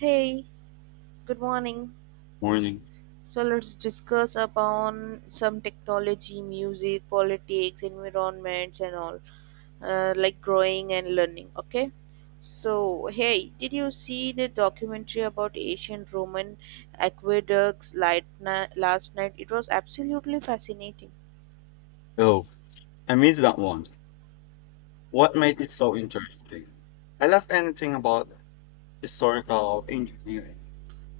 Hey, good morning. Morning. So let's discuss upon some technology, music, politics, environments, and all, like growing and learning. Okay. So hey, did you see the documentary about ancient Roman aqueducts last night? It was absolutely fascinating. Oh, I missed that one. What made it so interesting? I love anything about historical engineering.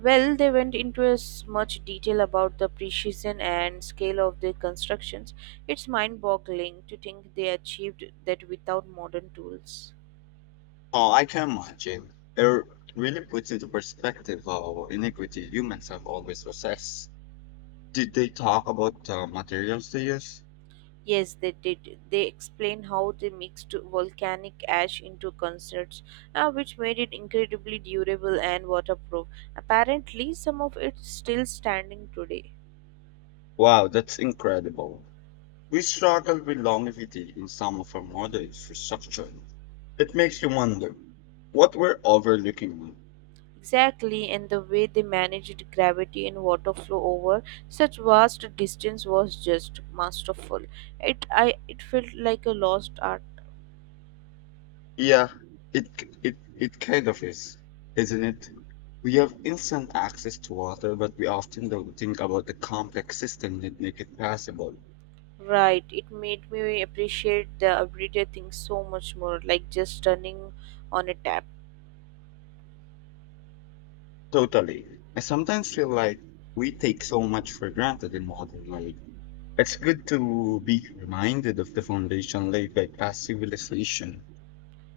Well, they went into as much detail about the precision and scale of their constructions. It's mind-boggling to think they achieved that without modern tools. Oh, I can imagine. Really puts into perspective how iniquity humans have always possessed. Did they talk about the materials they use? Yes, they did. They explain how they mixed volcanic ash into concerts, which made it incredibly durable and waterproof. Apparently, some of it's still standing today. Wow, that's incredible. We struggle with longevity in some of our modern infrastructure. It makes you wonder what we're overlooking. Exactly, and the way they managed gravity and water flow over such vast distance was just masterful. It felt like a lost art. Yeah, it k- it kind of is, isn't it? We have instant access to water, but we often don't think about the complex system that make it possible. Right, it made me appreciate the everyday things so much more, like just turning on a tap. Totally. I sometimes feel like we take so much for granted in modern life. It's good to be reminded of the foundation laid by past civilization.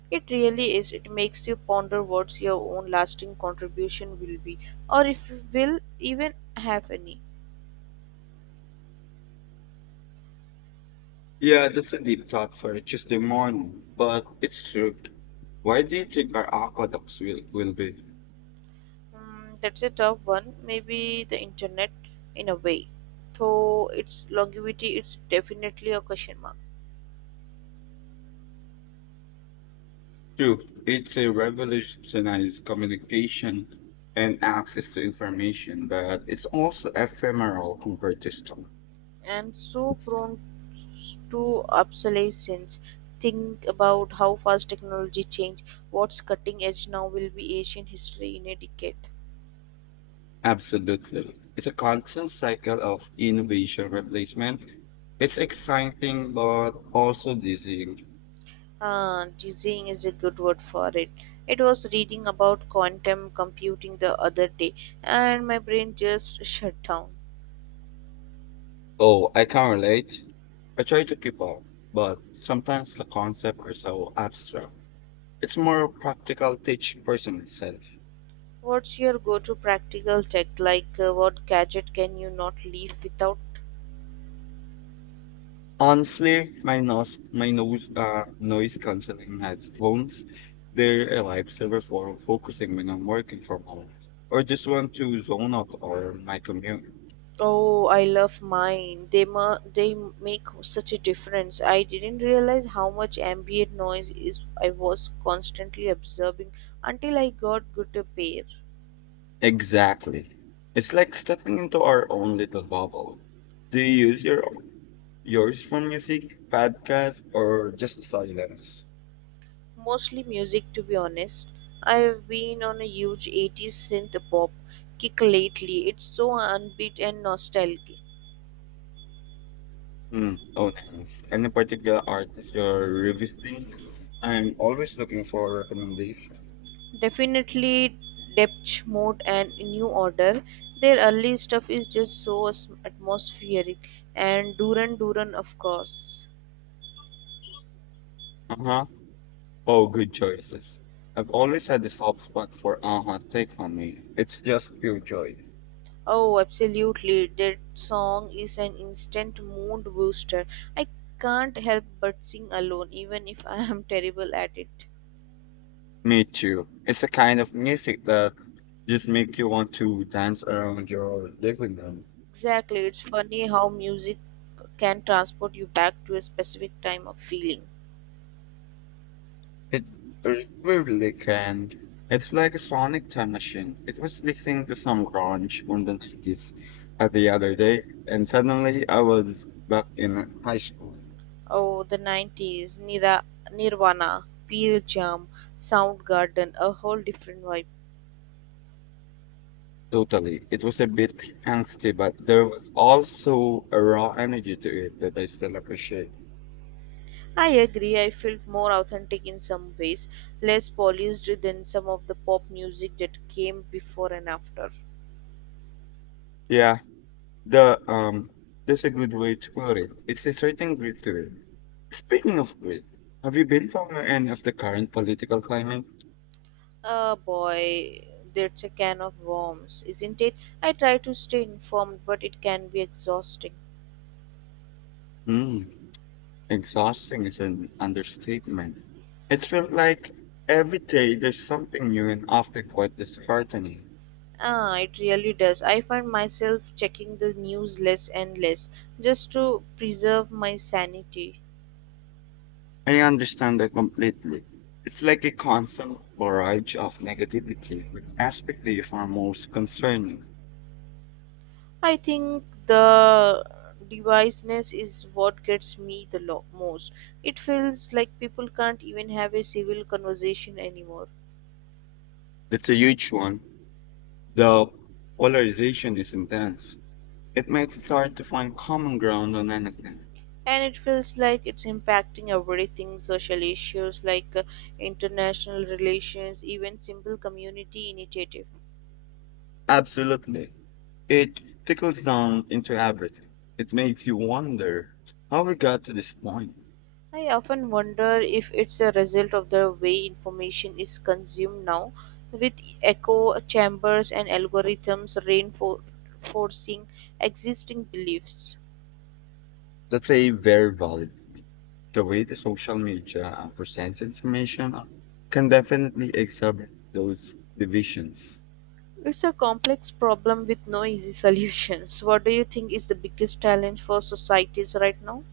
It really is. It makes you ponder what your own lasting contribution will be, or if you will even have any. Yeah, that's a deep thought for a Tuesday morning, but it's true. Why do you think our aqueducts will be? Hmm, that's a tough one. Maybe the internet, in a way, though its longevity is definitely a question mark, True, it's a revolutionized communication and access to information, but it's also ephemeral compared to stone. and so prone to obsolescence. Think about how fast technology changed. What's cutting edge now will be ancient history in a decade. Absolutely. It's a constant cycle of innovation replacement. It's exciting, but also dizzying. Teasing is a good word for it. It was reading about quantum computing the other day, and my brain just shut down. Oh, I can relate. I try to keep up, but sometimes the concepts are so abstract. It's more practical to each person itself. What's your go to practical tech? Like, what gadget can you not leave without? Honestly, my noise canceling headphones, they're a lifesaver for focusing when I'm working from home or just want to zone out on my commute. Oh, I love mine. They make such a difference. I didn't realize how much ambient noise is I was constantly absorbing until I got good a pair. Exactly. It's like stepping into our own little bubble. Do you use yours for music, podcast, or just silence? Mostly music, to be honest. I've been on a huge 80s synth pop kick lately. It's so upbeat and nostalgic. Hmm. Oh, nice. Any particular artist you're revisiting? I'm always looking for recommendations. Definitely Depth Mode and New Order. Their early stuff is just so atmospheric. And Duran Duran, of course. Uh huh. Oh, good choices. I've always had a soft spot for Aha Take On Me. It's just pure joy. Oh, absolutely. That song is an instant mood booster. I can't help but sing alone, even if I am terrible at it. Me too. It's a kind of music that just make you want to dance around your living room. Exactly. It's funny how music can transport you back to a specific time of feeling. It really can. It's like a sonic time machine. It was listening to some grunge from the 90s the other day, and suddenly I was back in high school. Oh, the 90s, Nirvana, Pearl Jam, Soundgarden, a whole different vibe. Totally. It was a bit angsty, but there was also a raw energy to it that I still appreciate. I agree, I felt more authentic in some ways, less polished than some of the pop music that came before and after. Yeah, the that's a good way to put it. It's a certain grit to it. Speaking of grit, have you been following any of the current political climate? Oh boy, that's a can of worms, isn't it? I try to stay informed, but it can be exhausting. Hmm. Exhausting is an understatement. It felt like every day there's something new and often quite disheartening. Ah, it really does. I find myself checking the news less and less just to preserve my sanity. I understand that completely. It's like a constant barrage of negativity with aspect that you find most concerning. I think the deviceness is what gets me the most. It feels like people can't even have a civil conversation anymore. It's a huge one. The polarization is intense. It makes it hard to find common ground on anything. And it feels like it's impacting everything social issues like international relations, even simple community initiative. Absolutely. It tickles down into everything. It makes you wonder how we got to this point. I often wonder if it's a result of the way information is consumed now, with echo chambers and algorithms reinforcing existing beliefs. That's a very valid point. The way the social media presents information can definitely exacerbate those divisions. It's a complex problem with no easy solutions. What do you think is the biggest challenge for societies right now?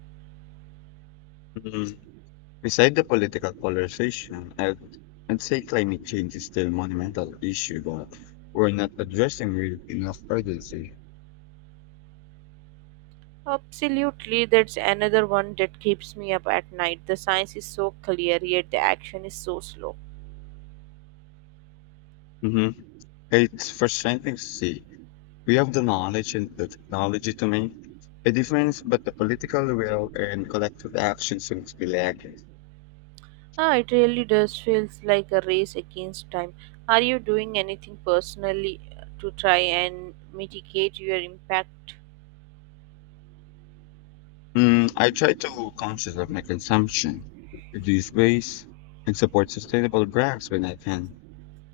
Mm. Beside the political polarization, I'd say climate change is still a monumental issue that we're not addressing with enough urgency. Absolutely, that's another one that keeps me up at night. The science is so clear, yet the action is so slow. Hmm. It's frustrating to see. We have the knowledge and the technology to make a difference, but the political will and collective actions seems to be lacking. Ah, it really does feels like a race against time. Are you doing anything personally to try and mitigate your impact? Mm, I try to conscious of my consumption, reduce waste, and support sustainable brands when I can.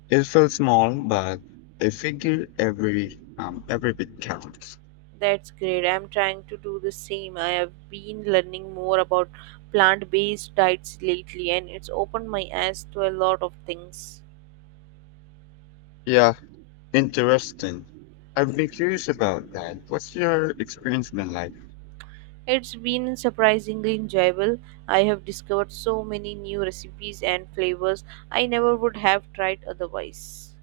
It feels small, but I figure every bit counts. That's great. I'm trying to do the same. I have been learning more about plant-based diets lately and it's opened my eyes to a lot of things. Yeah, interesting. I've been curious about that. What's your experience been like? It's been surprisingly enjoyable. I have discovered so many new recipes and flavors I never would have tried otherwise.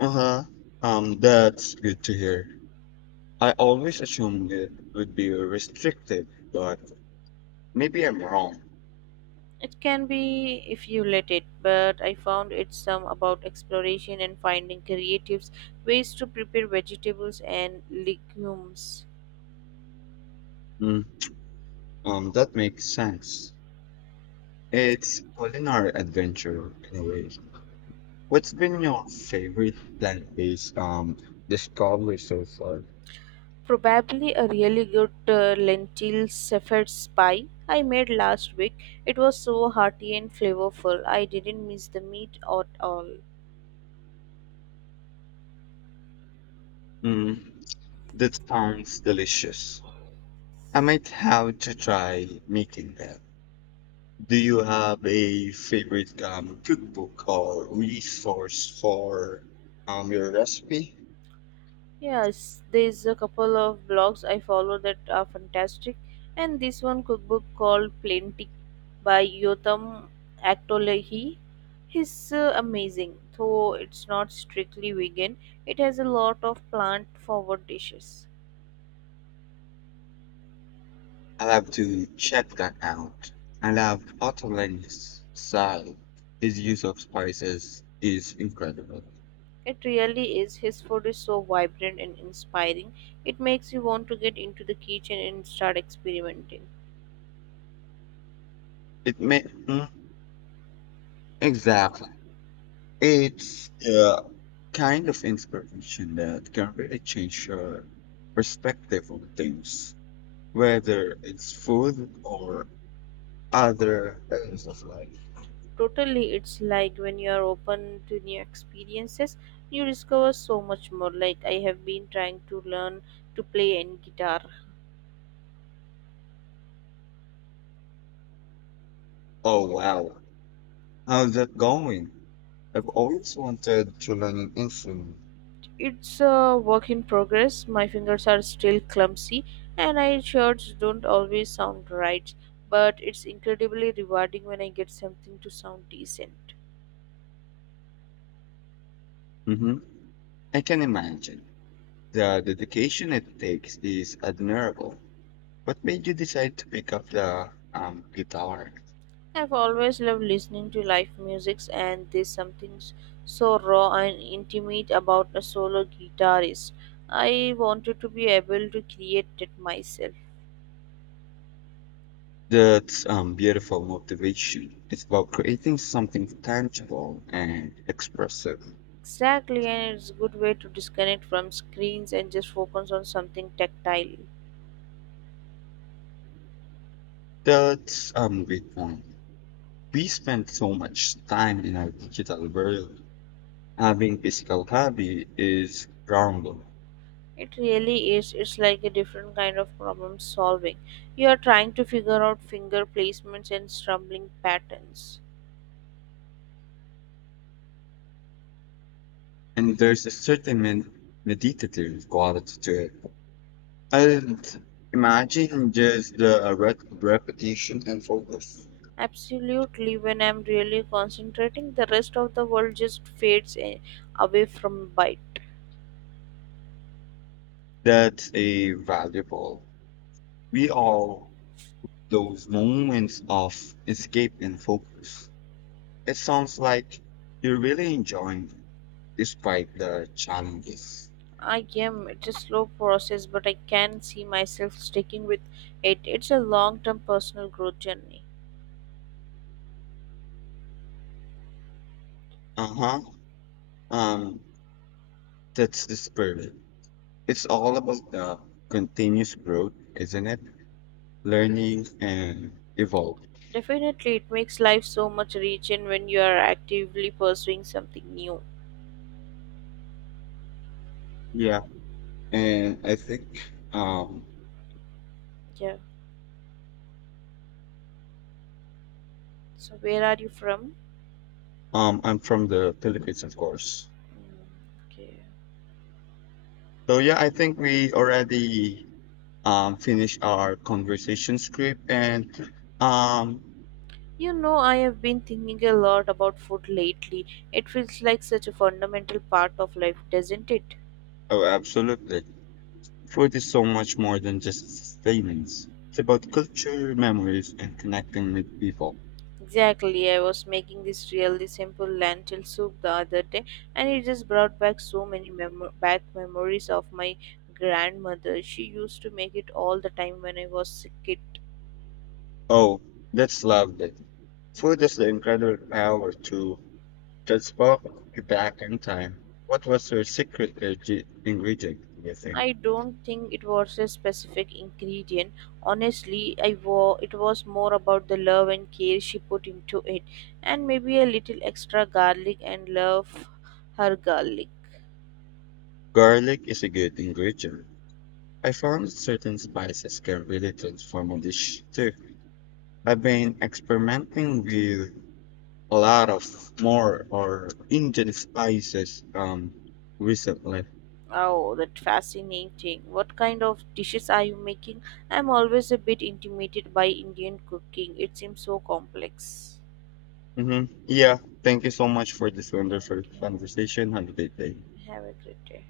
Uh huh. That's good to hear. I always assumed it would be restricted, but maybe I'm wrong. It can be if you let it, but I found it some about exploration and finding creative ways to prepare vegetables and legumes. Mm, that makes sense. It's culinary adventure in a way. What's been your favorite plant-based discovery so far? Probably a really good lentil shepherd's pie I made last week. It was so hearty and flavorful. I didn't miss the meat at all. Mm, that sounds delicious. I might have to try making that. Do you have a favorite cookbook or resource for your recipe? Yes, there's a couple of blogs I follow that are fantastic, and this one cookbook called Plenty by Yotam Aktolehi. Is amazing, though it's not strictly vegan. It has a lot of plant-forward dishes. I'll have to check that out. I love Ottolen's style. His use of spices is incredible. It really is. His food is so vibrant and inspiring. It makes you want to get into the kitchen and start experimenting. It may. Hmm? Exactly. It's yeah, kind of inspiration that can really change your perspective on things, whether it's food or other areas of life. Totally, it's like when you are open to new experiences, you discover so much more. Like I have been trying to learn to play any guitar. Oh wow, how's that going? I've always wanted to learn an instrument. It's a work in progress. My fingers are still clumsy and I shirts don't always sound right, but it's incredibly rewarding when I get something to sound decent. Hmm, I can imagine the dedication it takes is admirable. What made you decide to pick up the guitar? I've always loved listening to live music, and there's so raw and intimate about a solo guitarist. I wanted to be able to create it myself. That's beautiful motivation. It's about creating something tangible and expressive. Exactly, and it's a good way to disconnect from screens and just focus on something tactile. That's great point. We spend so much time in our digital world. Having physical hobby is grounding, It really is. It's like a different kind of problem solving. You are trying to figure out finger placements and strumming patterns. and there's a certain meditative quality to it. And imagine just the repetition and focus. Absolutely, when I'm really concentrating, the rest of the world just away from bite. That's a valuable. We all those moments of escape and focus. It sounds like you're really enjoying it despite the challenges. I am. It's a slow process, but I can see myself sticking with it. It's a long term personal growth journey. Uh huh. Um, that's the spirit. It's all about the continuous growth, isn't it? Learning and evolve. Definitely, it makes life so much rich, and when you are actively pursuing something new. Yeah. And I think um, Yeah. So, where are you from? I'm from the Philippines, of course. Mm, okay. So yeah, I think we already finished our conversation script and um, You know, I have been thinking a lot about food lately. It feels like such a fundamental part of life, doesn't it? Oh, absolutely. Food is so much more than just sustenance. It's about culture, memories, and connecting with people. Exactly, I was making this really simple lentil soup the other day, and it just brought back so many memories of my grandmother. She used to make it all the time when I was a kid. Oh, that's lovely. Food has the incredible power to transport you back in time. What was your ingredient, do you think? I don't think it was a specific ingredient. Honestly, it was more about the love and care she put into it, and maybe a little extra garlic and love her garlic. Garlic is a good ingredient. I found certain spices can really transform a dish too. I've been experimenting with a lot of more or Indian spices recently. Oh, that fascinating. What kind of dishes are you making? I'm always a bit intimidated by Indian cooking. It seems so complex. Hmm. Yeah, thank you so much for this wonderful Thank you. conversation. Have a great day. Have a great day.